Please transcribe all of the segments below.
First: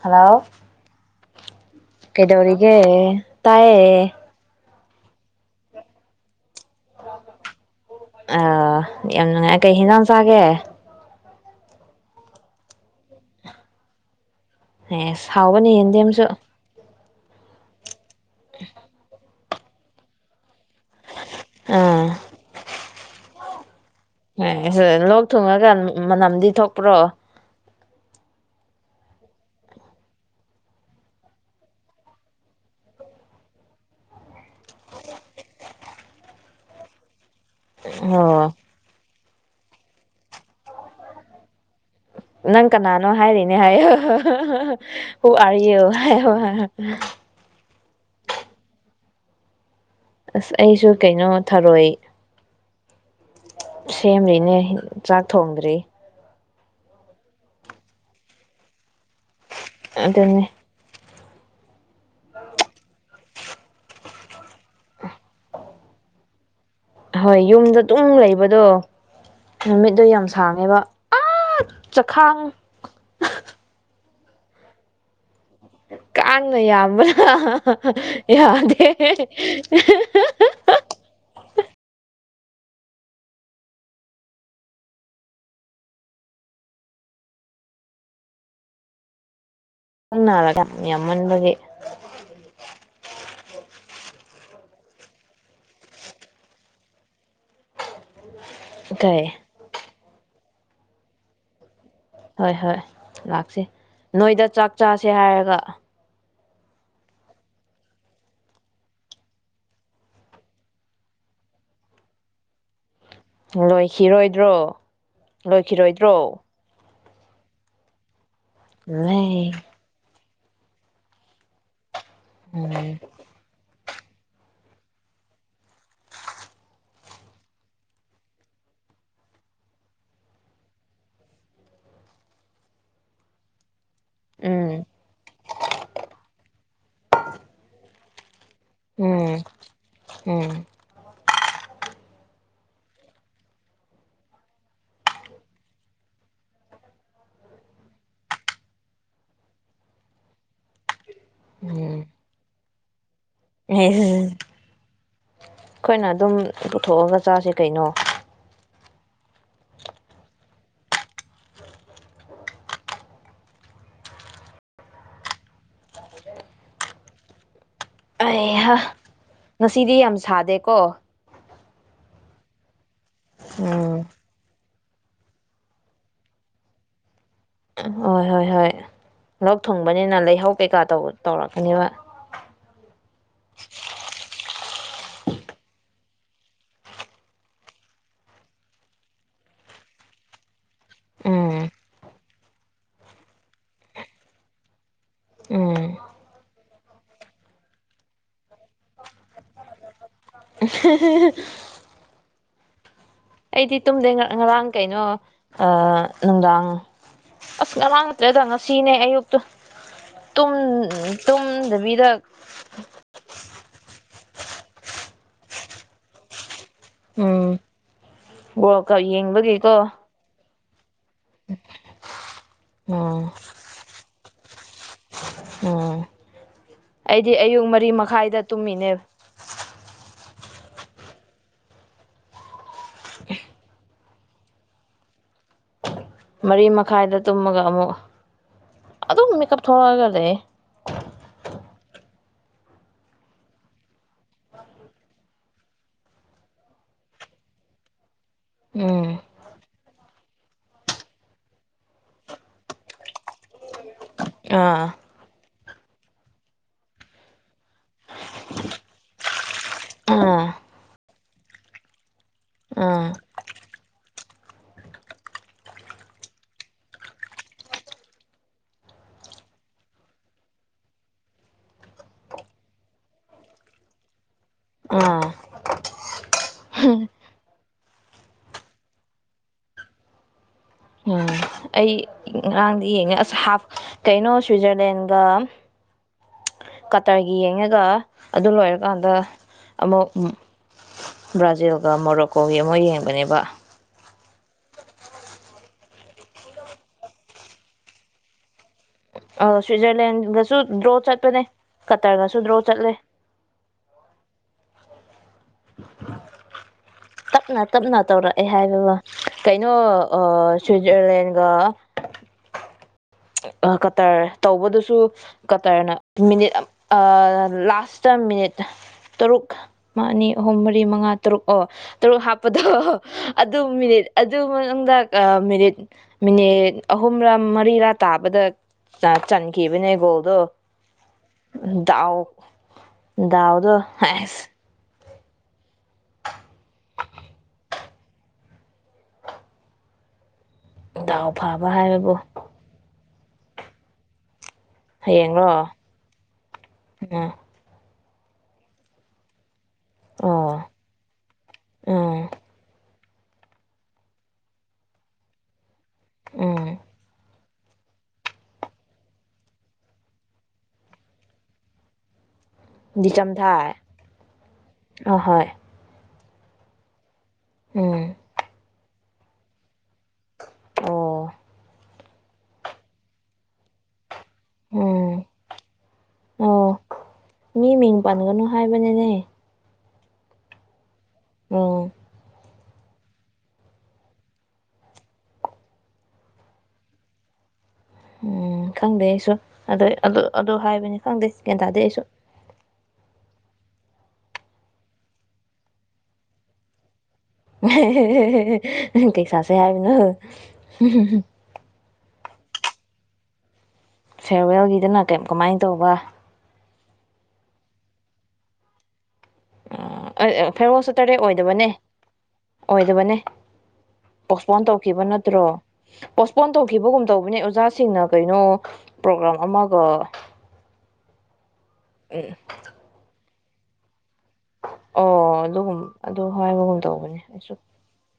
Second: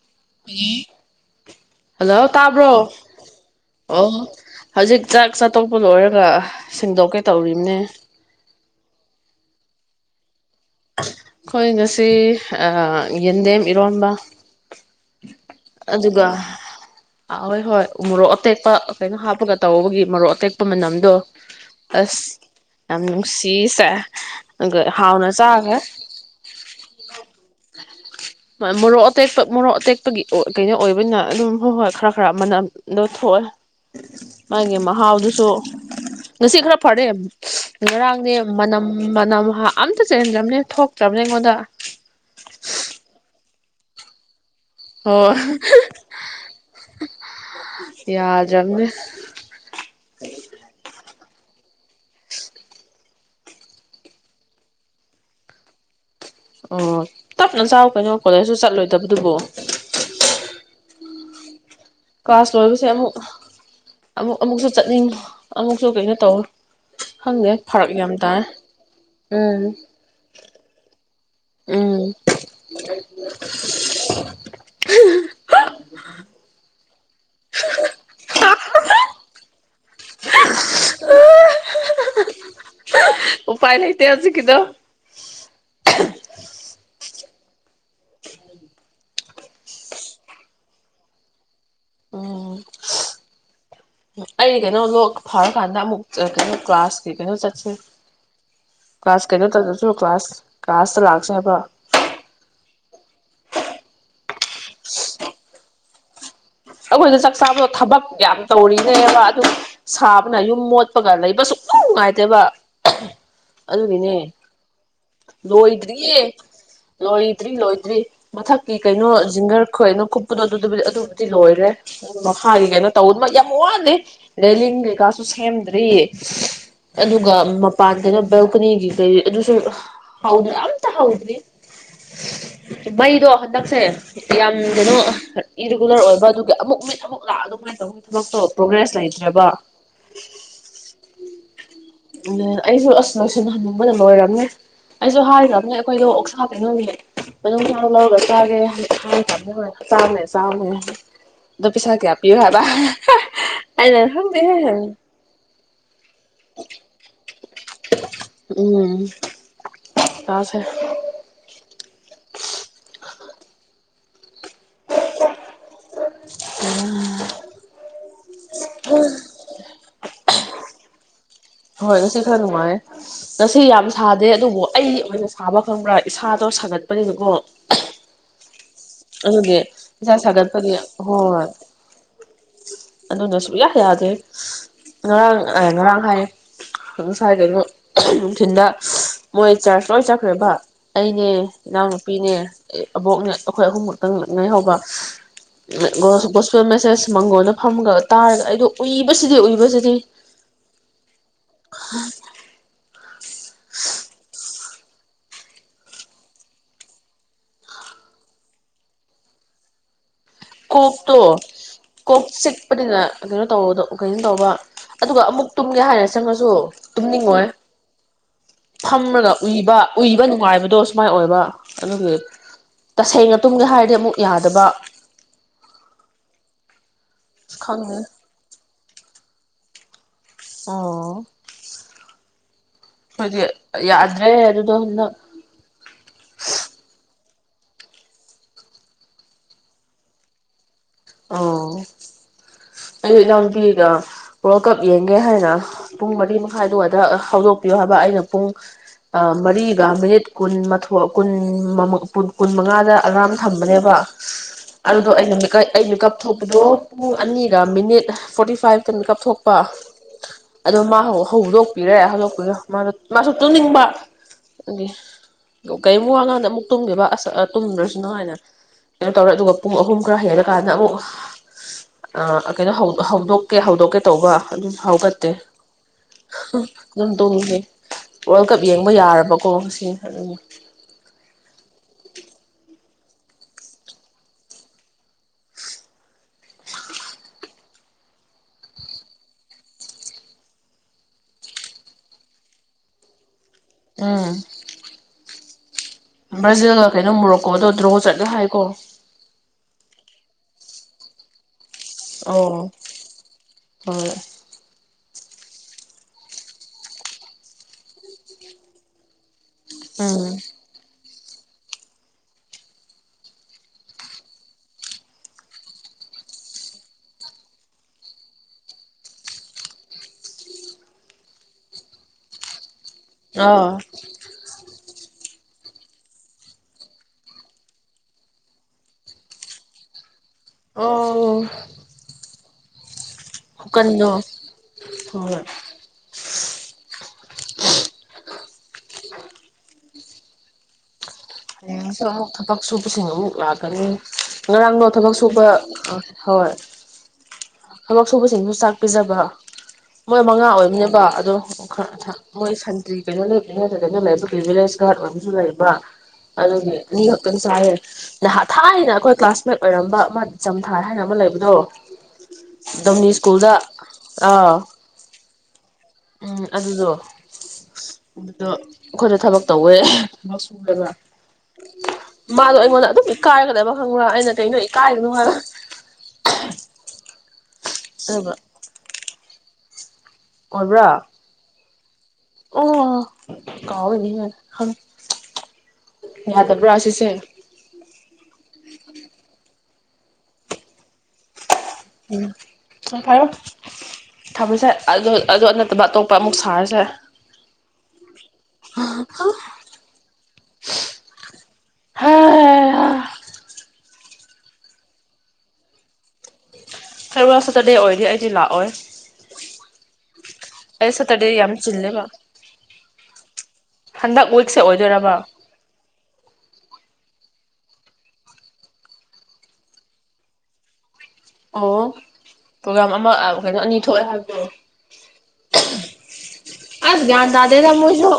ꯍꯜꯂꯥꯎ hello ꯀꯩꯗꯧꯔꯤꯒꯦ ꯇꯥꯕ꯭ꯔꯣ ꯇꯥꯏꯌꯦ ꯑꯣ ꯍꯧꯖꯤꯛ ꯆꯥꯛ ꯆꯥꯊꯣꯛꯄ ꯂꯣꯏꯔꯒ ꯁꯦꯡꯗꯣꯛꯀꯦ ꯇꯧꯔꯤꯅꯦ ꯑꯥ ꯌꯥꯝ ꯅꯨꯡꯉꯥꯏ ꯀꯩ ꯍꯦꯟꯖꯥꯡ ꯆꯥꯒꯦ ꯑꯩꯈꯣꯏ ꯉꯁꯤ ꯑꯥ ꯌꯦꯟꯗꯦꯝ ꯏꯔꯣꯟꯕ ꯑꯦꯁ ꯍꯥꯎꯕꯅꯤ ꯌꯦꯟꯗꯦꯝꯁꯨ ꯍꯥꯎꯋꯦ ꯍꯣꯏ ꯎ ꯃꯣꯔꯣꯛ ꯑꯇꯦꯛꯄ ꯀꯩꯅꯣ ꯍꯥꯞꯄꯒ ꯇꯧꯕꯒꯤ ꯃꯔꯣꯛ ꯑꯇꯦꯛ ꯄ ꯃꯅꯝꯗꯨ ꯑꯥ ꯑꯁ ꯌꯥꯝ ꯅꯨꯡꯁꯤ ꯏꯁ ꯁ ꯍꯦ ꯍꯥꯢꯖꯦ ꯂꯣꯛ [unintelligible] ꯊꯨꯡꯉꯒ ꯃꯅꯝꯗꯤ ꯊꯣꯛꯄ꯭ꯔꯣ ꯃꯣꯔꯣꯛ ꯑꯇꯦꯛꯄ ꯃꯣꯔꯣꯛ ꯑꯇꯦꯛꯄꯒꯤ ꯑꯣ ꯀꯩꯅꯣ ꯑꯣꯏꯕꯅꯤꯅ ꯑꯗꯨꯝ ꯍꯣꯏ ꯍꯣꯏ ꯈꯔ ꯈꯔ ꯃꯅꯝꯗꯣ ꯊꯣꯛꯑꯦ ꯃꯥꯒꯤ ꯃꯍꯥꯎꯗꯨꯁꯨ ꯉꯁꯤ ꯈꯔ ꯐꯔꯦ ꯉꯔꯥꯡꯅꯦ ꯑꯣ ꯃꯅꯝ ꯃꯅꯝ ꯍꯥ ꯑꯝ ꯇ ꯆꯦꯟꯗ꯭ꯔꯕꯅꯦ ꯊꯣꯛꯇ꯭ꯔꯕꯅꯦ ꯑꯩꯉꯣꯟꯗ ꯅꯪ ꯀꯅꯥꯅꯣ ꯍꯥꯏꯔꯤꯅꯦ ꯍꯥꯏꯌꯣ ꯍ ꯍ ꯍ ꯍ ꯍꯨ ꯑꯣ ꯑꯔ ꯌꯨ ꯍꯥꯏꯌꯣ ꯍ ꯌꯥꯗ꯭ꯔꯥꯕꯅꯦ ꯑꯁ ꯑꯩꯁꯨ ꯀꯩꯅꯣ ꯊꯔꯣꯏ ꯁꯦꯝꯔꯤꯅꯦ ꯆꯥꯛ ꯊꯣꯡꯗ꯭ꯔꯤ ꯑꯣ ꯇꯞꯅ ꯆꯥꯎ ꯀꯩꯅꯣ ꯀꯣꯜꯂꯦꯁꯁꯨ ꯆꯠꯂꯣꯏꯗꯕꯗꯨꯕꯨ ꯑꯗꯨꯅꯦ ꯀꯂ꯭ꯥꯁ ꯂꯣꯢꯕꯁꯦ ꯑꯃꯨꯛ ꯑꯃꯨꯛ ꯑꯃꯨꯛꯁꯨ ꯆꯠꯅꯤꯡ ꯑꯃꯨꯛꯁꯨ ꯀꯩꯅꯣ ꯇꯧꯋꯦ ꯍꯣꯏ ꯈꯪꯗꯦ ꯌꯨꯝꯗ ꯐꯔꯛ ꯗꯨꯡ ꯌꯥꯝ ꯇꯥꯏ ꯂꯩꯕꯗꯣ ꯎꯝ ꯅꯨꯃꯤꯠꯇꯣ ꯌꯥꯝ ꯁꯥꯡꯉꯦꯕ ꯑꯥ ꯎꯝ ꯆꯈꯥꯡ ꯢꯍꯝ ꯍꯝ ꯍꯥ ꯍꯥ ꯍꯥ ꯍꯥ ꯌꯥꯗꯦ [unintelligible] ꯎꯄꯥꯢ ꯂꯩꯇꯦ ꯍꯧꯖꯤꯛ ꯀꯤꯗꯣ ꯎꯪꯅꯔꯣꯢꯗ ꯌꯥꯝꯃꯟꯕꯒꯤ ꯎꯝ ꯑꯩ ꯀꯩꯅꯣ ꯂꯣꯛ ꯐꯥꯔꯀꯥꯟꯗ ꯑꯃꯨꯛ ꯀꯩꯅꯣ ꯀ꯭ꯂꯥꯁꯀꯤ ꯀꯩꯅꯣ ꯆꯠꯁꯦ ꯀꯩ ꯀ꯭ꯂꯥꯁ ꯀꯩꯅꯣ ꯆꯠꯇ꯭ꯔꯥꯁꯨ ꯀ꯭ꯂꯥꯁ ꯀ꯭ꯂꯥꯁꯇ ꯂꯥꯛꯁꯦ ꯍꯥꯏꯕ ꯍꯣꯏ ꯍꯣꯏ ꯂꯥꯛꯁꯦ ꯅꯣꯏꯗ ꯆꯥꯛ ꯆꯥꯁꯦ ꯍꯥꯏꯔꯒ ꯑꯩꯈꯣꯏꯗ ꯆꯥꯛ ꯆꯥꯕꯗꯣ ꯊꯕꯛ ꯌꯥꯝ ꯇꯧꯔꯤꯅꯦꯕ ꯑꯗꯨꯝ ꯁꯥꯕꯅ ꯌꯨꯝ ꯃꯣꯠꯄꯒ ꯂꯩꯕꯁꯨꯛ ꯅꯨꯡ ꯅꯨꯡꯉꯥꯏꯇꯦꯕ ꯑꯗꯨꯒꯤꯅꯦ ꯂꯣꯏꯈꯤꯔꯣꯏꯗ꯭ꯔꯣ ꯂꯣꯏꯈꯤꯔꯣꯏꯗ꯭ꯔꯣ ꯂꯣꯏꯗ꯭ꯔꯤꯌꯦ ꯂꯣꯏꯗ꯭ꯔꯤ ꯂꯣꯏꯗ꯭ꯔꯤ ꯃꯊꯛꯀꯤ ꯀꯩꯅꯣ ꯂꯩ ꯖꯤꯡꯒꯔ ꯈꯣꯢꯅꯥ ꯈꯨꯞ ꯀꯣꯗꯣ ꯑꯗꯨ ꯑꯗꯨꯕꯨꯗꯤ ꯂꯣꯏꯔꯦ ꯎꯝ ꯃꯈꯥꯒꯤ ꯎꯝ ꯀꯩꯅꯣ ꯇꯧꯒꯗꯕ ꯌꯥꯝ ꯋꯥꯠꯂꯤ ꯔꯦꯂꯤꯡ ꯀꯩꯀꯥꯁꯨ ꯁꯦꯝꯗ꯭ꯔꯤ ꯑꯗꯨꯒ ꯃꯄꯥꯟꯗꯅ ꯕꯦꯜꯀꯣꯅꯤꯒꯤ ꯀꯩ ꯑꯗꯨꯁꯨ ꯍꯧꯗ꯭ꯔꯤ ꯑꯝꯇ ꯍꯧꯗ꯭ꯔꯤ ꯃꯩꯗꯣ ꯍꯟꯗꯛꯁꯦ ꯌꯥꯝ ꯎꯝ ꯀꯩꯅꯣ ꯏꯔꯤꯒꯨꯂꯔ ꯑꯣꯏ ꯑꯗꯨꯒꯤ ꯑꯃꯨꯛ ꯃꯨꯠ ꯑꯃꯨꯛ ꯂꯥꯛ ꯑꯗꯨꯃꯥꯏꯅ ꯇꯧ ꯎꯝ ꯊꯕꯛꯇꯣ ꯄ꯭ꯔꯣꯒ꯭ꯔꯦꯁ ꯎꯝ ꯂꯩꯇ꯭ꯔꯕ ꯎꯝ ꯕꯡꯅꯦ ꯑꯩꯁꯨ ꯑꯁ ꯂꯣꯢꯁꯤꯟ ꯍꯟꯅꯤꯡꯕꯅ ꯂꯣꯏꯔꯕꯅꯦ ꯑꯩꯁꯨ ꯍꯥꯏꯈ꯭ꯔꯕꯅꯦ ꯑꯩꯈꯣꯏꯗꯣ ꯑꯣꯛꯁꯥ ꯀꯩꯅꯣꯅꯦ ꯑꯗꯨ ꯂꯧꯔꯒ ꯆꯥꯒꯦ ꯍꯥꯏ ꯍꯥꯏꯈ꯭ꯔꯥꯕꯅꯦ ꯍꯣꯢ ꯆꯥꯕꯅꯦ ꯆꯥꯕꯅꯦ ꯑꯗꯨ ꯄꯩꯁꯥ ꯀꯌꯥ ꯄꯤꯌꯨ ꯍꯥꯏꯕ ꯍꯥꯍꯥ ꯑꯦꯍꯝ ꯑꯩꯈꯣꯏꯅ ꯑꯗꯨꯝ ꯄꯨꯊꯣꯛꯑꯒ ꯆꯥꯁꯦ ꯀꯩꯅꯣ ꯎꯝ ꯆꯥꯁꯦ ꯑꯥ ꯑꯩꯍꯥ ꯉꯥꯁꯤꯗꯤ ꯌꯥꯝ ꯁꯥꯗꯦ ꯀꯣ ꯍꯣꯏ ꯉꯁꯤ ꯈ꯭ꯔ ꯅꯨꯡꯉꯥꯏ ꯉꯁꯤ ꯌꯥꯝ ꯎꯝ ꯁꯥꯗꯦ ꯑꯗꯨꯕꯨ ꯑꯩ ꯑꯣꯏꯅ ꯁꯥꯕ ꯈꯪꯕ꯭ꯔꯥ ꯏꯁꯥꯗꯣ ꯁꯥꯒꯠꯄꯅꯤꯅꯀꯣ ꯍ ꯍꯣꯏ ꯍꯣꯏ ꯂꯣꯛ ꯑꯗꯨꯒꯤ ꯏꯁꯥ ꯊꯨꯡꯕꯅꯤꯅ ꯂꯩꯍꯧ ꯁꯥꯒꯠꯄꯒꯤ ꯀꯩꯀꯥ ꯇꯧ ꯍꯣꯏ ꯇꯧꯔꯛꯀꯅꯦꯕ ꯑꯗꯨꯅ ꯁꯨꯛꯌꯥ ꯌꯥꯗꯦ ꯉꯔꯥꯡ ꯉꯔꯥꯡ ꯍꯥꯏꯌꯦ ꯉꯁꯥꯏꯗꯩꯅꯣ ꯅꯨꯡꯊꯤꯟꯗ ꯃꯣꯏ ꯆꯔꯆ ꯂꯣꯏ ꯆꯠꯈ꯭ꯔꯒ ꯑꯩꯅꯦ ꯎꯝ ꯏꯅꯥꯎꯅꯨꯄꯤꯅꯦ ꯑꯕꯣꯛꯅ ꯑꯩꯈꯣꯏ ꯑꯍꯨꯝ ꯃꯛꯇꯪ ꯉꯥꯏꯍꯧꯕ ꯎꯝ ꯒꯦꯁꯄꯦꯜ ꯃꯁꯦꯁ ꯃꯪꯒꯣꯟꯗ ꯐꯝꯒ ꯇꯥꯔꯒ ꯑꯩꯗꯣ ꯎꯏꯕꯁꯤꯗꯤ ꯎꯏꯕꯁꯤꯗꯤ ꯍꯦꯍꯦꯍꯦ ꯑꯩꯗꯤ ꯇꯨꯝꯗꯩ ꯉꯔꯥꯡ ꯀꯩꯅꯣ ꯑꯥ ꯅꯨꯡꯗꯥꯡ ꯑꯁ ꯉꯔꯥꯡ ꯅꯠꯇ꯭ꯔꯦꯗ ꯉꯁꯤꯅꯦ ꯑꯌꯨꯛꯇꯨ ꯇꯨꯝ ꯀꯣꯛꯇꯣ ꯀꯣꯛ ꯇꯨꯝꯗꯕꯤꯗ ꯆꯤꯛꯄꯅꯤꯅ ꯀꯩꯅꯣ ꯇꯧꯕꯗꯣ ꯀꯩꯅꯣ ꯇꯧꯕ ꯑꯗꯨꯒ ꯑꯃꯨꯛ ꯇꯨꯝꯒꯦ ꯍꯥꯏꯔꯦ ꯆꯪꯉꯁꯨ ꯇꯨꯝꯅꯤꯡꯉꯣꯏ ꯎꯝ ꯋꯥꯔꯜ ꯀꯞ ꯐꯝꯃꯒ ꯎꯏꯕ ꯌꯦꯡꯕꯒꯤꯀꯣ ꯎꯏꯕ ꯅꯨꯡꯉꯥꯏꯕꯗꯨ ꯁꯨꯃꯥꯏꯅ ꯑꯣꯏꯕ ꯑꯗꯨꯒꯤ ꯎꯝ ꯇꯁꯦꯡꯅ ꯇꯨꯝꯒꯦ ꯍꯥꯏꯔꯗꯤ ꯑꯃꯨꯛ ꯌꯥꯗꯕ ꯎꯝ ꯑꯩꯗꯤ ꯑꯌꯨꯛ ꯃꯔꯤ ꯈꯪꯗꯦ ꯃꯈꯥꯏꯗ ꯇꯨꯝꯃꯤꯅꯦꯕ [inaudible] ꯑꯣ ꯑꯩꯈꯣꯏꯗꯤ ꯌꯥꯗ꯭ꯔꯦ ꯗꯨꯗꯣ ꯍꯟꯗꯛ ꯃꯔꯤ ꯃꯈꯥꯏꯗ ꯇꯨꯝꯃꯒ ꯑꯃꯨꯛ ꯑꯗꯨꯝ ꯃꯤꯀꯞ ꯊꯣꯛꯂꯛꯑꯒ ꯂꯩ ꯑꯣ ꯑꯩ ꯏꯅꯥꯎꯕꯤꯒꯤꯗ ꯋꯥꯔꯜ ꯀꯞ ꯌꯦꯡꯒꯦ ꯍꯥꯏꯅ ꯄꯨꯡ ꯃꯔꯤ ꯃꯈꯥꯏꯗꯨꯋꯥꯏꯗ ꯍꯧꯗꯣꯛꯄꯤꯌꯣ ꯍꯥꯏꯕ ꯑꯩꯅ ꯄꯨꯡ ꯎꯝ ꯑꯥ ꯃꯔꯤꯒ ꯃꯤꯅꯤꯠ ꯀꯨꯟꯃꯊꯣ ꯀꯨꯟ ꯃꯉꯥꯗ ꯑꯦꯂꯥꯝ ꯊꯝꯕꯅꯦꯕ ꯑꯥ ꯑꯗꯨꯗꯣ ꯑꯩ ꯅꯨꯃꯤꯠ ꯑꯩ ꯃꯤꯀꯞ ꯊꯣꯛꯄꯗꯣ ꯄꯨꯡ ꯑꯅꯤꯒ ꯃꯤꯅꯤꯠ ꯐꯣꯔꯇꯤ ꯐꯥꯏꯚꯇ ꯃꯤꯀꯞ ꯊꯣꯛꯄ ꯑꯥ ꯑꯗꯣ ꯃꯥ ꯍꯧꯗꯣꯛꯄꯤꯔꯦ ꯍꯧꯗꯣꯛꯄꯤꯔꯣ ꯃꯥꯗꯣ ꯑꯥ ꯃꯥꯁꯨ ꯇꯨꯝꯅꯤꯡꯕ ꯑꯗꯨꯒꯤ ꯀꯔꯤꯝꯨꯛ ꯋꯥꯉꯥꯡꯗ ꯑꯃꯨꯛ ꯇꯨꯝꯒꯦꯕ ꯑꯁ ꯑ ꯇꯨꯝꯗ꯭ꯔꯁꯨ ꯅꯨꯡꯉꯥꯏꯅ ꯀꯩꯅꯣ ꯇꯧꯔꯦ ꯑꯗꯨꯒ ꯄꯨꯡ ꯑꯍꯨꯝ ꯈꯔ ꯍꯦꯟꯅ ꯀꯥꯟꯗ ꯑꯃꯨꯛ ꯑꯥ ꯀꯩꯅꯣ ꯍꯧꯗꯣꯛꯀꯦ ꯍꯧꯗꯣꯛꯀꯦ ꯇꯧꯕ ꯑꯗꯨ ꯑꯥ ꯍꯧꯒꯠꯇꯦ ꯗꯨꯝ ꯇꯨꯝꯈꯤ ꯋꯥꯔꯜ ꯀꯞ ꯌꯦꯡꯕ ꯌꯥꯔꯕꯀꯣ ꯁꯤ ꯑꯗꯨ ꯎꯝ ꯑꯩ ꯉꯔꯥꯡꯗꯤ ꯌꯦꯡꯉꯦ ꯑꯁ ꯍꯥꯞ ꯀꯩꯅꯣ ꯁ꯭ꯋꯤꯖꯔꯂꯦꯟꯒ ꯀꯇꯔꯒꯤ ꯌꯦꯡꯉꯒ ꯑꯗꯨ ꯂꯣꯏꯔꯀꯥꯟꯗ ꯑꯃꯨꯛ ꯕ꯭ꯔꯥꯖꯤꯜꯒ ꯃꯣꯔꯣꯛꯀꯣꯒꯤ ꯑꯃꯨꯛ ꯌꯦꯡꯕꯅꯦꯕ ꯎꯡ ꯕ꯭ꯔꯥꯖꯤꯜꯒ ꯀꯩꯅꯣ ꯃꯣꯔꯣꯀꯣꯒꯗꯣ ꯗ꯭ꯔꯣ ꯆꯠꯂꯦ ꯍꯥꯏꯀꯣ ꯑ ꯁ꯭ꯋꯤꯖꯔꯂꯦꯟꯗꯁꯨ ꯗ꯭ꯔꯣ ꯆꯠꯄꯅꯦ ꯀꯇꯔꯒꯁꯨꯨ ꯗ꯭ꯔꯣ ꯑꯣ ꯆꯠꯂꯦ ꯍꯣꯏ ꯇꯞꯅ ꯇꯞꯅ ꯇꯧꯔꯛꯑꯦ ꯍꯥꯏꯕꯋꯥ ꯀꯩꯅꯣ ꯎꯝ ꯁ꯭ꯋꯤꯠꯖꯔꯂꯦꯟ ꯒꯥ ꯀꯇꯔ ꯇꯧꯕꯗꯨꯁꯨ ꯀꯇꯔꯅ ꯃꯤꯅꯤꯠ ꯑꯥ ꯂꯥꯁꯇ ꯃꯤꯅꯤꯠ ꯇꯔꯨꯛ ꯑꯅꯤ ꯑꯍꯨꯝ ꯃꯔꯤ ꯃꯉꯥ ꯇꯔꯨꯛ ꯑꯣ ꯇꯔꯨꯛ ꯍꯥꯞꯄꯗꯣ ꯑꯗꯨ ꯑꯥ ꯃꯤꯅꯤꯠ ꯑꯗꯨ ꯃꯅꯨꯡꯗ ꯑꯥ ꯃꯤꯅꯤꯠ ꯃꯤꯅꯤꯠ ꯑꯍꯨꯝꯔꯥ ꯃꯔꯤꯔꯥ ꯇꯥꯕꯗ ꯆ ꯆꯟꯈꯤꯕꯅꯦ ꯒꯣꯜ ꯗꯣ ꯑꯣ ꯎꯝ ꯗꯥꯎ ꯗꯥꯎꯗꯣ ꯍꯥꯢꯁ ꯍꯣꯍꯣꯢ [inaudible] ꯗꯥꯎ ꯐꯕ ꯌꯦꯡꯁꯦ ꯍꯥꯏꯕꯕꯨ ꯂꯥꯎ ꯊꯕꯛ ꯁꯨꯕꯁꯤꯡ ꯑꯃꯨꯛ ꯋꯥꯒꯅꯤ ꯉꯔꯥꯡꯗꯣ ꯊꯕꯛ ꯁꯨꯕ ꯍꯌꯦꯡꯔꯣ ꯑꯥ ꯍꯣꯏ ꯎꯝ ꯊꯕꯛ ꯁꯨꯕꯁꯤꯡꯗꯨ ꯆꯥꯛ ꯄꯤꯖꯕꯔ ꯃꯣꯏ ꯃꯉꯥ ꯑꯣ ꯑꯣꯏꯕꯅꯦꯕ ꯑꯗꯣ ꯈꯔ ꯈ ꯎꯝ ꯃꯣꯏ ꯁꯟ ꯗꯤ ꯀꯩꯅꯣ ꯅꯣꯢ ꯀꯩꯅꯣꯗ ꯅꯛꯅꯅ ꯂꯩꯕꯗꯨ ꯀꯔꯤ ꯚꯤꯂꯦꯖ ꯒꯥꯔꯗꯠ ꯑꯣꯏꯕꯁꯨ ꯂꯩꯕ꯭ꯔꯥ ꯎꯝ ꯑꯗꯨꯒꯤ ꯑꯅꯤꯈꯛꯇꯪ ꯆꯥꯏꯌꯦ ꯅꯍꯥ ꯊꯥꯏꯅ ꯑꯩꯈꯣꯏ ꯀ꯭ꯂꯥꯁꯃꯦꯠ ꯑꯣꯏꯔꯝꯕ ꯃꯥꯆꯝꯊꯥ ꯍꯥꯏꯅ ꯑꯃ ꯂꯩꯕꯗꯣ ꯗꯣꯝꯅꯤ ꯁ꯭ꯀꯨꯜꯗ ꯗꯤꯆꯝꯊꯥꯏ ꯑꯥ ꯑꯍꯣꯏ ꯎꯝ ꯑꯗꯨꯗꯣ ꯎꯝ ꯑꯗꯣ ꯑꯩꯈꯣꯏꯗ ꯊꯕꯛ ꯇꯧꯋꯦ ꯃꯁꯨꯡꯂꯒ ꯑꯣ ꯃꯥꯗꯣ ꯑꯩꯉꯣꯟꯗ ꯑꯗꯨꯝ ꯢꯀꯥꯏꯔꯒ ꯂꯩꯕ ꯈꯪꯕ꯭ꯔꯥ ꯑꯩꯅ ꯀꯩꯅꯣ ꯏꯀꯥꯏꯅꯣ ꯎꯝ ꯍꯥꯏꯕ ꯑꯣ ꯃꯤ ꯃꯤꯡ ꯑꯗꯨꯒ ꯄꯟꯒꯅꯨ ꯍꯥꯏꯕꯅꯤꯅꯦ ꯑꯣꯏꯕ꯭ꯔꯥ ꯎꯝ ꯑꯣ ꯀꯥꯎꯏꯅꯤ ꯍꯪ ꯌꯥꯗꯕ꯭ꯔꯥ ꯑꯁꯤꯁꯦ ꯎꯝ ꯈꯪꯗꯦ ꯑꯩꯁꯨ ꯑꯗ ꯑꯗꯨ ꯑꯗꯨ ꯍꯥꯏꯕꯅꯤ ꯈꯪꯗꯦ ꯒ꯭ꯌꯥꯟ ꯇꯥꯗꯦ ꯑꯩꯁꯨ ꯎꯝ ꯆ ꯐꯥꯢꯔꯣ ꯊꯥꯕꯜꯁꯦ ꯑꯗꯨ ꯑꯗꯨ ꯅꯠꯇꯕ ꯑꯇꯣꯞꯄ ꯑꯃꯨꯛ ꯁꯥꯔꯁꯦ ꯑꯍꯦ ꯍꯦ ꯍꯦ ꯍꯦ ꯀꯩ ꯁꯥꯁꯦ ꯍꯥꯏꯕꯅꯣ ꯎꯝ ꯍꯝ ꯍꯝ ꯑꯦ ꯍ ꯐꯤꯌꯔꯋꯦꯜꯒꯤꯗꯨꯅ ꯀꯩꯝ ꯀꯃꯥꯏꯟ ꯇꯧꯕ ꯐ꯭ꯌꯔꯋꯦꯜ ꯁꯇꯔꯗꯦ ꯑꯣꯏꯗꯤ ꯑꯩꯗꯤ ꯂꯥꯛꯑꯣꯏ ꯑꯝ ꯑ ꯑꯩ ꯐꯌ꯭ꯔꯋꯦꯜ ꯁꯇꯔꯗꯦ ꯁꯦꯇꯔꯗꯦ ꯌꯥꯝ ꯑꯣꯏꯗꯕꯅꯦ ꯆꯤꯜꯂꯦꯕ ꯑꯣꯏꯗꯕꯅꯦ ꯍꯟꯗꯛ ꯋꯤꯛꯁꯦ ꯄꯣꯁꯄꯣꯟ ꯇꯧꯈꯤꯕ ꯑꯣꯏꯗꯣꯏꯔꯕ ꯅꯠꯇ꯭ꯔꯣ ꯄꯣꯁꯄꯣꯟ ꯇꯧꯈꯤꯕꯒꯨꯝ ꯇꯧꯕꯅꯦ ꯑꯣꯖꯥꯁꯤꯡꯅ ꯀꯩꯅꯣ ꯄ꯭ꯔꯣꯒ꯭ꯔꯥꯝ ꯑꯃꯒ ꯑꯣ ꯄꯣꯒ꯭ꯔꯥꯝ ꯑꯃ ꯀꯩꯅꯣ ꯑꯅꯤ ꯊꯣꯛꯑꯦ ꯍꯥꯏꯕꯗꯣ ꯑꯣ ꯑꯗꯨꯒꯨꯝ ꯑꯗꯨ ꯍꯥꯏꯕꯒꯨꯝ ꯑꯁ ꯇꯧꯕꯅꯦ ꯒ꯭ꯌꯥꯟ ꯑꯩꯁꯨ ꯇꯥꯗꯦꯗ ꯃꯣꯏꯁꯨ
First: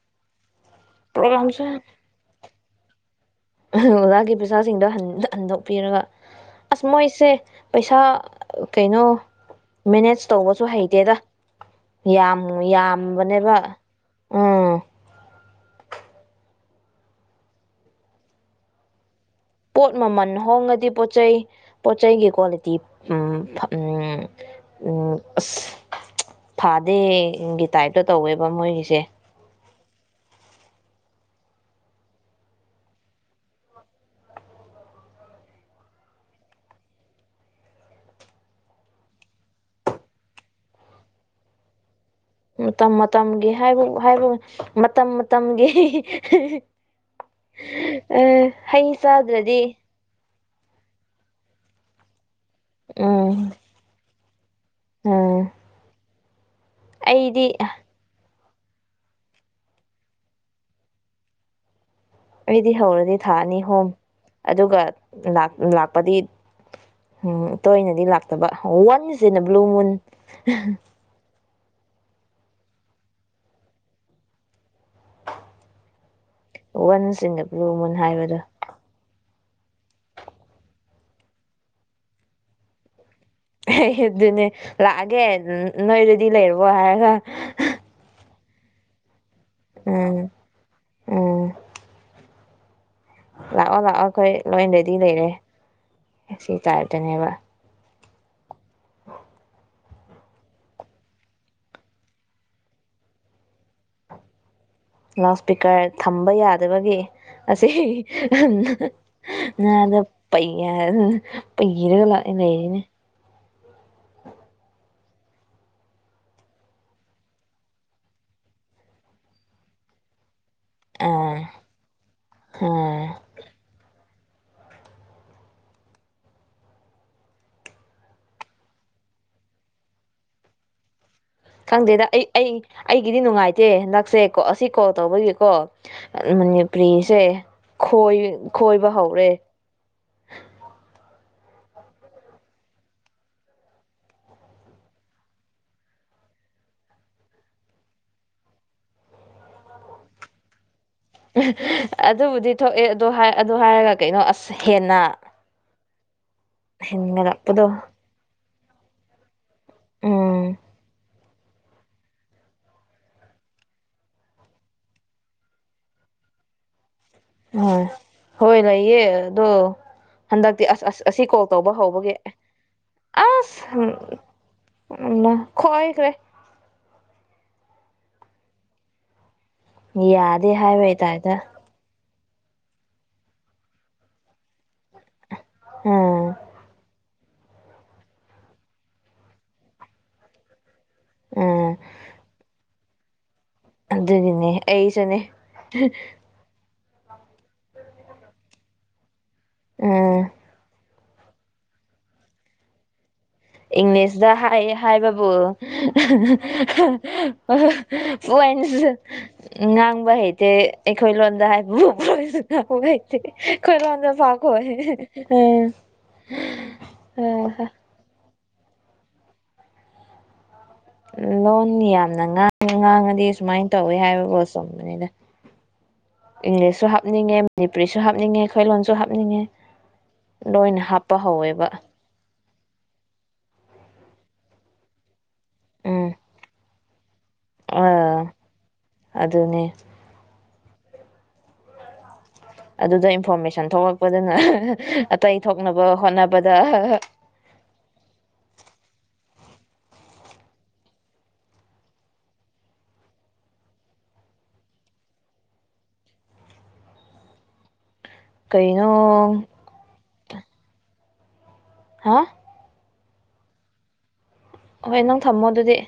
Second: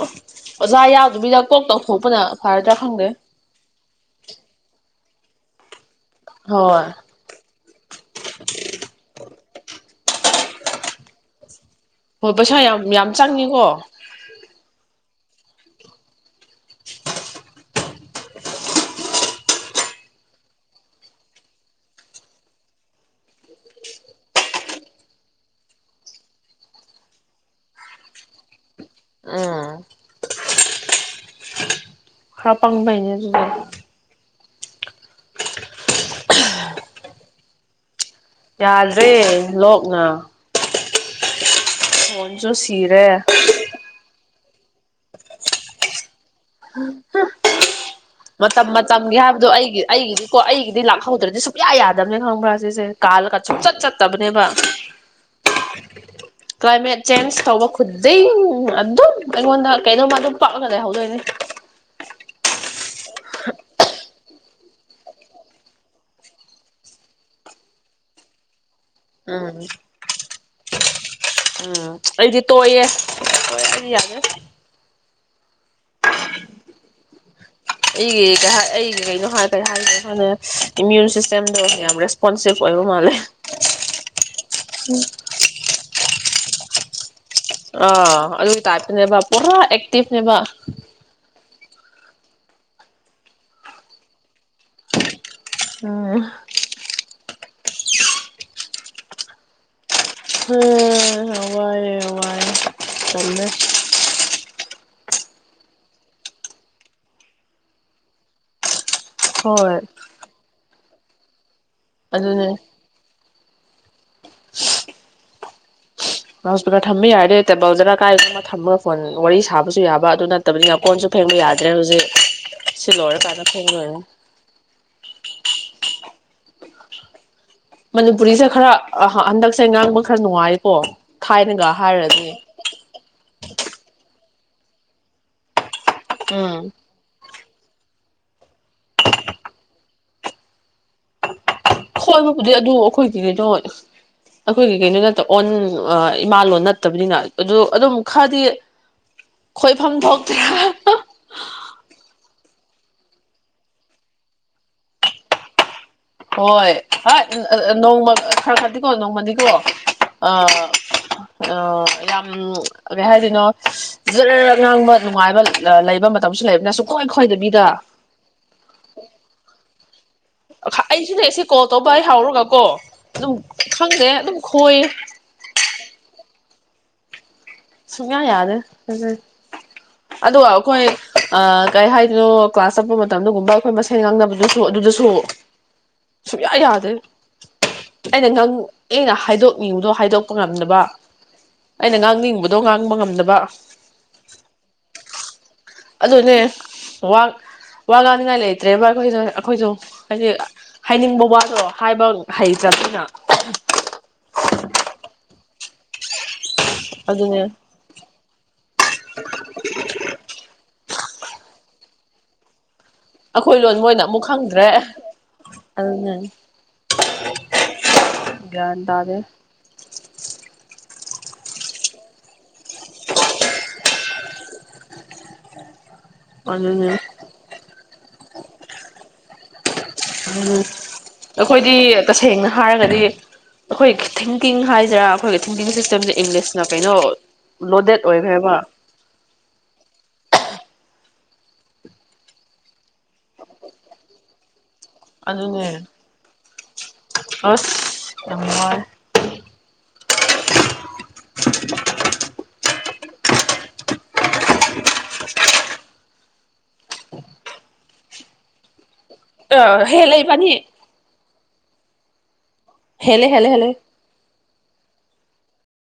ꯑꯣꯖꯥ ꯌꯥꯎꯗꯕꯤꯗ ꯀꯣꯛ ꯄ꯭ꯔꯣꯒ꯭ꯔꯥꯝꯁꯦ ꯇꯧꯊꯣꯛꯄꯅ ꯐꯔꯗ꯭ꯔꯥ ꯈꯪꯗꯦ ꯑꯣꯖꯥꯒꯤ ꯄꯩꯁꯥꯁꯤꯡꯗꯣ ꯍꯟ ꯍꯟꯗꯣꯛꯄꯤꯔꯒ ꯑꯁ ꯍꯣꯏ ꯃꯣꯏꯁꯦ ꯄꯩꯁꯥ ꯀꯩꯅꯣ ꯃꯦꯅꯦꯖ ꯇꯧꯕꯁꯨ ꯍꯩꯇꯦꯗ ꯍꯣꯏ ꯌꯥꯝ ꯄꯩꯁꯥ ꯌꯥꯝ ꯌꯥꯝꯕꯅꯦꯕ ꯆꯪꯉꯤꯀꯣ ꯎꯝ ꯄꯣꯠ ꯃꯃꯟ ꯍꯣꯡꯉꯗꯤ ꯄꯣꯠꯆꯩ ꯄꯣꯠ ꯆꯩꯩꯒꯤ ꯀ꯭ꯋꯥꯂꯤꯇꯤꯎꯝ ꯎꯝ ꯎꯝ ꯑꯁ ꯐꯥꯗꯦꯒꯤ ꯇꯥꯏꯞꯇ ꯇꯧꯋꯦꯕ ꯃꯣꯏꯒꯤꯁꯦ ꯎꯝ ꯈꯔ ꯄꯪꯕꯩꯅꯦ ꯑꯗꯨꯗꯣ ꯌꯥꯗ꯭ꯔꯦ ꯂꯣꯛꯅ ꯈꯣꯟꯖꯨ ꯃꯇꯝ ꯁꯤꯔꯦ ꯃꯇꯝꯒꯤ ꯍꯥꯏꯕ ꯍꯥꯏꯕ ꯃꯇꯝ ꯃꯇꯝꯒꯤ [unintelligible] ꯍꯤ ꯃꯇꯝ ꯃꯇꯝꯒꯤ ꯍꯥꯏꯕꯗꯣ ꯑꯩꯒꯤ ꯑꯩꯒꯤꯗꯤ ꯀꯣ ꯑꯩꯒꯤꯗꯤ ꯂꯥꯛꯍꯧꯗ꯭ꯔꯗꯤ ꯁꯨꯛꯌꯥ ꯌꯥꯗꯕꯅꯦ ꯈꯪꯕ꯭ꯔꯥ ꯆꯦ ꯎꯝ ꯀꯥꯜꯂꯒ ꯁꯨꯡꯆꯠ ꯆꯠꯇꯕ ꯅꯦꯕꯥ ꯎꯝ ꯀ꯭ꯂꯥꯏꯃꯦꯠ ꯆꯦꯟꯖ ꯑꯩꯗꯤ ꯇꯧꯕ ꯈꯨꯗꯤꯡ ꯎꯝ ꯑꯗꯨꯝ ꯑꯩꯪꯉꯣꯟꯗ ꯀꯩꯅꯣꯃꯥ ꯑꯗꯨꯝ ꯄꯛꯑꯒ ꯂꯩꯍꯧꯗꯣꯏꯅꯦ ꯑꯗꯩ ꯊꯥ ꯑꯅꯤ ꯍꯨꯝ ꯑꯗꯨꯒ ꯂꯥꯛ ꯂꯥꯛꯄꯗꯤ ꯍꯨꯝ ꯇꯣꯏꯅꯗꯤ ꯂꯥꯛꯇꯕ ꯋꯥꯟꯅꯁ ꯏꯟ ꯑꯦ ꯎꯝ ꯕ꯭ꯂꯨ ꯃꯨꯟ ꯎꯝ ꯑꯩꯗꯤ ꯇꯣꯏꯌꯦ ꯇꯣꯏꯌꯦ ꯑꯩꯗꯤ ꯌꯥꯗꯦ ꯋꯥꯟꯁ ꯆꯤꯡꯉ ꯑꯩꯒꯤ ꯀꯩ ꯍꯥꯏ ꯑꯩꯒꯤ ꯀꯩꯅꯣ ꯍꯥꯏ ꯀꯩ ꯍꯥꯏꯒ꯭ꯔꯦ ꯈꯣꯏꯅ ꯏꯃ꯭ꯌꯨꯟ ꯁꯤꯁꯇꯦꯝꯗꯣ ꯌꯥꯝ ꯔꯦꯁꯄꯣꯟꯁꯤꯞ ꯑꯣꯏꯕ ꯃꯥꯜꯂꯦ ꯍꯦ ꯍꯦ ꯑꯗꯨꯅꯦ ꯂꯥꯛꯑꯒꯦ ꯅꯣꯏ ꯗꯤ ꯂꯩꯔꯕꯣ ꯍꯥꯏꯔꯒ ꯑ ꯑꯗꯨ ꯇꯥꯏꯞ ꯇꯅꯦꯕꯥ ꯄꯨꯔꯥ ꯎꯝ ꯑꯦꯛꯇꯤꯚꯅꯦꯕ ꯎꯝ ꯂꯥꯛꯑꯣ ꯂꯥꯛꯑꯣ ꯑꯩꯈꯣꯏ ꯂꯣꯏ ꯔꯦꯗꯤ ꯂꯩꯔꯦ ꯎꯝ ꯁꯤ ꯇꯥꯏꯞꯇꯅꯦꯕ ꯍꯝ ꯍꯋꯥꯏ ꯇꯜꯂꯦ ꯂꯥꯎꯠ ꯏꯁꯄꯤꯀꯔ ꯊꯝꯕ ꯌꯥꯗꯕꯒꯤ ꯑꯁꯤ ꯍꯣꯏ ꯄꯩ ꯍꯥꯏ ꯄꯩꯔꯒ ꯂꯥꯛꯏ ꯑꯗꯨꯅꯦ ꯂꯩꯔꯤꯅꯦ ꯂꯥꯎꯗ ꯁ꯭ꯄꯤꯀꯔ ꯊꯝꯕ ꯌꯥꯔꯗꯦ ꯇꯦꯕꯜꯗꯔ ꯀꯥꯏꯗꯅꯣꯃ ꯊꯝꯃꯒ ꯐꯣꯟ ꯋꯥꯔꯤ ꯁꯥꯕꯁꯨ ꯌꯥꯕ ꯑꯗꯨꯅ ꯅꯇꯕꯅꯤꯅ ꯀꯣꯟꯁꯨ ꯐꯦꯡꯕ ꯑꯥ ꯌꯥꯗ꯭ꯔꯦ ꯍꯧꯖꯤꯛ ꯁꯤ ꯑꯥ ꯂꯣꯏꯔꯀꯥꯟꯗ ꯐꯦꯡꯂꯣꯏꯅ [inaudible] ꯃꯅꯤꯄꯨꯔꯤꯁꯦ ꯈꯔ ꯍꯟꯗꯛꯁꯦ ꯉꯥꯡꯕ ꯈꯔ ꯅꯨꯡꯉꯥꯏꯀꯣ ꯊꯥꯏꯅꯒ ꯈꯪꯗꯦꯗ ꯑꯩ ꯍꯥꯏꯔꯗꯤ ꯑꯩ ꯑꯩꯒꯤꯗꯤ ꯅꯨꯡꯉꯥꯏꯇꯦ ꯍꯟꯗꯛꯁꯦ ꯀꯣ ꯑꯁꯤ ꯀꯣꯜ ꯇꯧꯕꯒꯤꯀꯣ ꯎꯝ ꯃꯅꯤꯄꯨꯔꯤꯁꯦ ꯈꯣꯏ ꯈꯣꯏ ꯈꯣꯏꯕ ꯍꯧꯔꯦ ꯈꯣꯏꯕꯕꯨꯗꯤ ꯑꯗꯨ ꯑꯩꯈꯣꯏꯒꯤ ꯀꯩꯅꯣ ꯑꯩꯈꯣꯏꯒꯤ ꯀꯩꯅꯣ ꯅꯠꯇ ꯑꯣꯟ ꯏꯃꯥ ꯂꯣꯟ ꯅꯠꯇꯕꯅꯤꯅ ꯑꯗꯨ ꯑꯗꯨꯝ ꯈꯔꯗꯤ ꯈꯣꯏꯐꯝ ꯊꯣꯛꯇꯦ ꯑꯗꯨꯕꯨꯗꯤ ꯊꯣꯛꯑꯦ ꯑꯗꯨ ꯑꯗꯨ ꯍꯥꯏꯔꯒ ꯀꯩꯅꯣ ꯑꯁ ꯍꯦꯟꯅ ꯍꯣꯏ ꯍ ꯍꯦꯟꯒꯠꯂꯛꯄꯗꯣ ꯅꯣꯡꯃ ꯈꯔ ꯈꯔ ꯀꯣ ꯅꯣꯡꯃꯗꯤꯀꯣ ꯑ ꯎꯝ ꯌꯥꯝ ꯀꯩ ꯍꯥꯏꯗꯣꯢꯅꯣ ꯖꯔ ꯖꯔ ꯉꯥꯡꯕ ꯅꯨꯡꯉꯥꯏꯕ ꯂꯩꯕ ꯃꯇꯝꯁꯨ ꯂꯩꯕꯅꯦ ꯑꯁꯨ ꯍꯣꯏ ꯍꯣꯏ ꯂꯩꯌꯦ ꯑꯗꯣ ꯍꯟꯗꯛꯇꯤ ꯑꯁ ꯑꯁ ꯑꯁꯤ ꯑꯩꯁꯨꯅꯦ ꯁꯤ ꯀꯣꯜ ꯇꯧꯕ ꯍꯦꯛ ꯍꯧꯕꯒꯤ ꯍꯧꯔꯒꯀꯣ ꯑꯗꯨꯝ ꯑꯁ ꯈꯪꯗꯦ ꯑꯗꯨꯝ ꯈꯣꯏꯌꯦ ꯃꯥ ꯈꯣꯏꯈ꯭ꯔꯦ ꯁꯨꯛꯌꯥ ꯌꯥꯗꯦ ꯑꯗꯨ ꯌꯥꯗꯦ ꯑꯩꯈꯣꯏ ꯍꯥꯏꯕꯩ ꯇꯥꯏꯞꯇ ꯀꯩ ꯍꯥꯏ ꯀꯩꯅꯣ ꯀ꯭ꯂꯥꯁ ꯆꯠꯄ ꯃꯇꯝꯗꯒꯨꯝꯕ ꯑꯩꯈꯣꯏ ꯃꯁꯦꯟ ꯉꯥꯡꯅꯕꯗꯨꯁꯨ ꯑꯗꯨꯗꯁꯨ ꯎꯝ ꯁꯨꯡꯌꯥ ꯌꯥꯗꯦ ꯑꯩꯅ ꯅꯪ ꯑꯩꯅ ꯍꯥꯏꯗꯣꯛꯅꯤꯡꯕꯗꯣ ꯍꯥꯏꯗꯣꯛꯄ ꯉꯝꯗꯕ ꯎꯝ ꯑꯩꯅ ꯉꯥꯡꯅꯤꯡꯕ ꯉꯥꯡꯕ ꯉꯝꯗꯕ ꯑꯗꯨꯒꯤꯅꯦ ꯑꯩꯁꯨꯅꯦ ꯑꯗꯨꯅꯦ ꯋꯥ ꯋꯥ ꯉꯥꯡꯅꯤꯡꯉꯥꯏ ꯂꯩꯇ꯭ꯔꯦꯕ ꯑꯩꯈꯣꯏ ꯁꯦ ꯑꯩꯈꯣꯏꯁꯨ ꯎꯝ ꯍꯥꯏꯗꯤ ꯍꯥꯏꯅꯤꯡꯕ ꯋꯥꯗꯣ ꯍꯥꯏꯕ ꯍꯩ ꯇ꯭ꯔꯕꯅꯤꯅ ꯏꯪꯂꯤꯁꯇ ꯍꯥꯏ ꯍꯥꯏ ꯕꯕꯨ [unintelligible] ꯑꯗꯨꯅꯦ ꯄ ꯑꯅꯁꯨ ꯉꯥꯡꯕ ꯍꯩꯇꯦ ꯑꯩꯈꯣꯏ ꯂꯣꯟꯗ ꯍꯥꯏꯕꯨ ꯍ ꯍꯣꯢ ꯑꯩꯈꯣꯏ ꯂꯣꯟ ꯃꯣꯏꯅ ꯑꯃꯨꯛ ꯈꯪꯗ꯭ꯔꯦ ꯑꯗꯨꯅꯦ [unintelligible] ꯒ꯭ꯌꯥꯟ ꯇꯥꯗꯦꯗ ꯂꯣꯟ ꯌꯥꯝꯅꯥ ꯉꯥꯡꯉꯗꯤ ꯁꯨꯃꯥꯏꯅ ꯇꯧꯋꯤ ꯍꯥꯏꯕꯕꯨ ꯆꯨꯝꯕꯅꯤꯗ ꯏꯪꯂꯤꯁꯁꯨ ꯑꯗꯨꯅꯦ ꯍꯥꯞꯅꯤꯡꯉꯦ ꯃꯅꯤꯄ ꯄꯨꯔꯤꯁꯨ ꯍꯥꯞꯅꯤꯡꯉꯦ ꯈꯣꯏꯂꯣꯟꯁꯨ ꯍꯥꯞꯅꯤꯡꯉꯦ ꯎꯝ ꯂꯣꯏꯅ ꯍꯥꯞꯄ ꯑꯩꯈꯣꯏꯗꯤ ꯍꯧꯋꯦꯕ ꯇꯁꯦꯡꯅ ꯍꯥꯏꯔꯒꯗꯤ ꯑꯩꯈꯣꯏ ꯊꯤꯡꯀꯤꯡ ꯍꯥꯏꯁꯤꯔꯥ ꯑꯩꯈꯣꯏꯒꯤ ꯊꯤꯡꯀꯤꯡ ꯎꯝ ꯁꯤꯁꯇꯦꯝꯁꯦ ꯏꯪꯂꯤꯁꯅ ꯀꯩꯅꯣ ꯂꯣꯗꯦꯠ ꯑꯥ ꯑꯣꯏꯈ꯭ꯔꯕ ꯑꯗꯨꯅꯦ ꯑꯗꯨꯗ ꯏꯟꯐꯣꯔꯃꯦꯁꯟ ꯊꯣꯛꯂꯛꯄꯗꯅ ꯑꯇꯩ ꯑꯗꯨꯅꯦ ꯊꯣꯛꯅꯕ ꯍꯣꯠꯅꯕꯗ ꯑꯁ ꯌꯥꯝ ꯋꯥꯏ ꯀꯩ ꯑ ꯍꯦꯜꯂꯦ ꯐꯅꯤ ꯍꯥ ꯍꯦꯂꯦ ꯍꯦꯂꯦ ꯍꯦꯂꯦ ꯍꯣꯏ ꯅꯪ ꯊꯝꯃꯣ ꯑꯗꯨꯗꯤ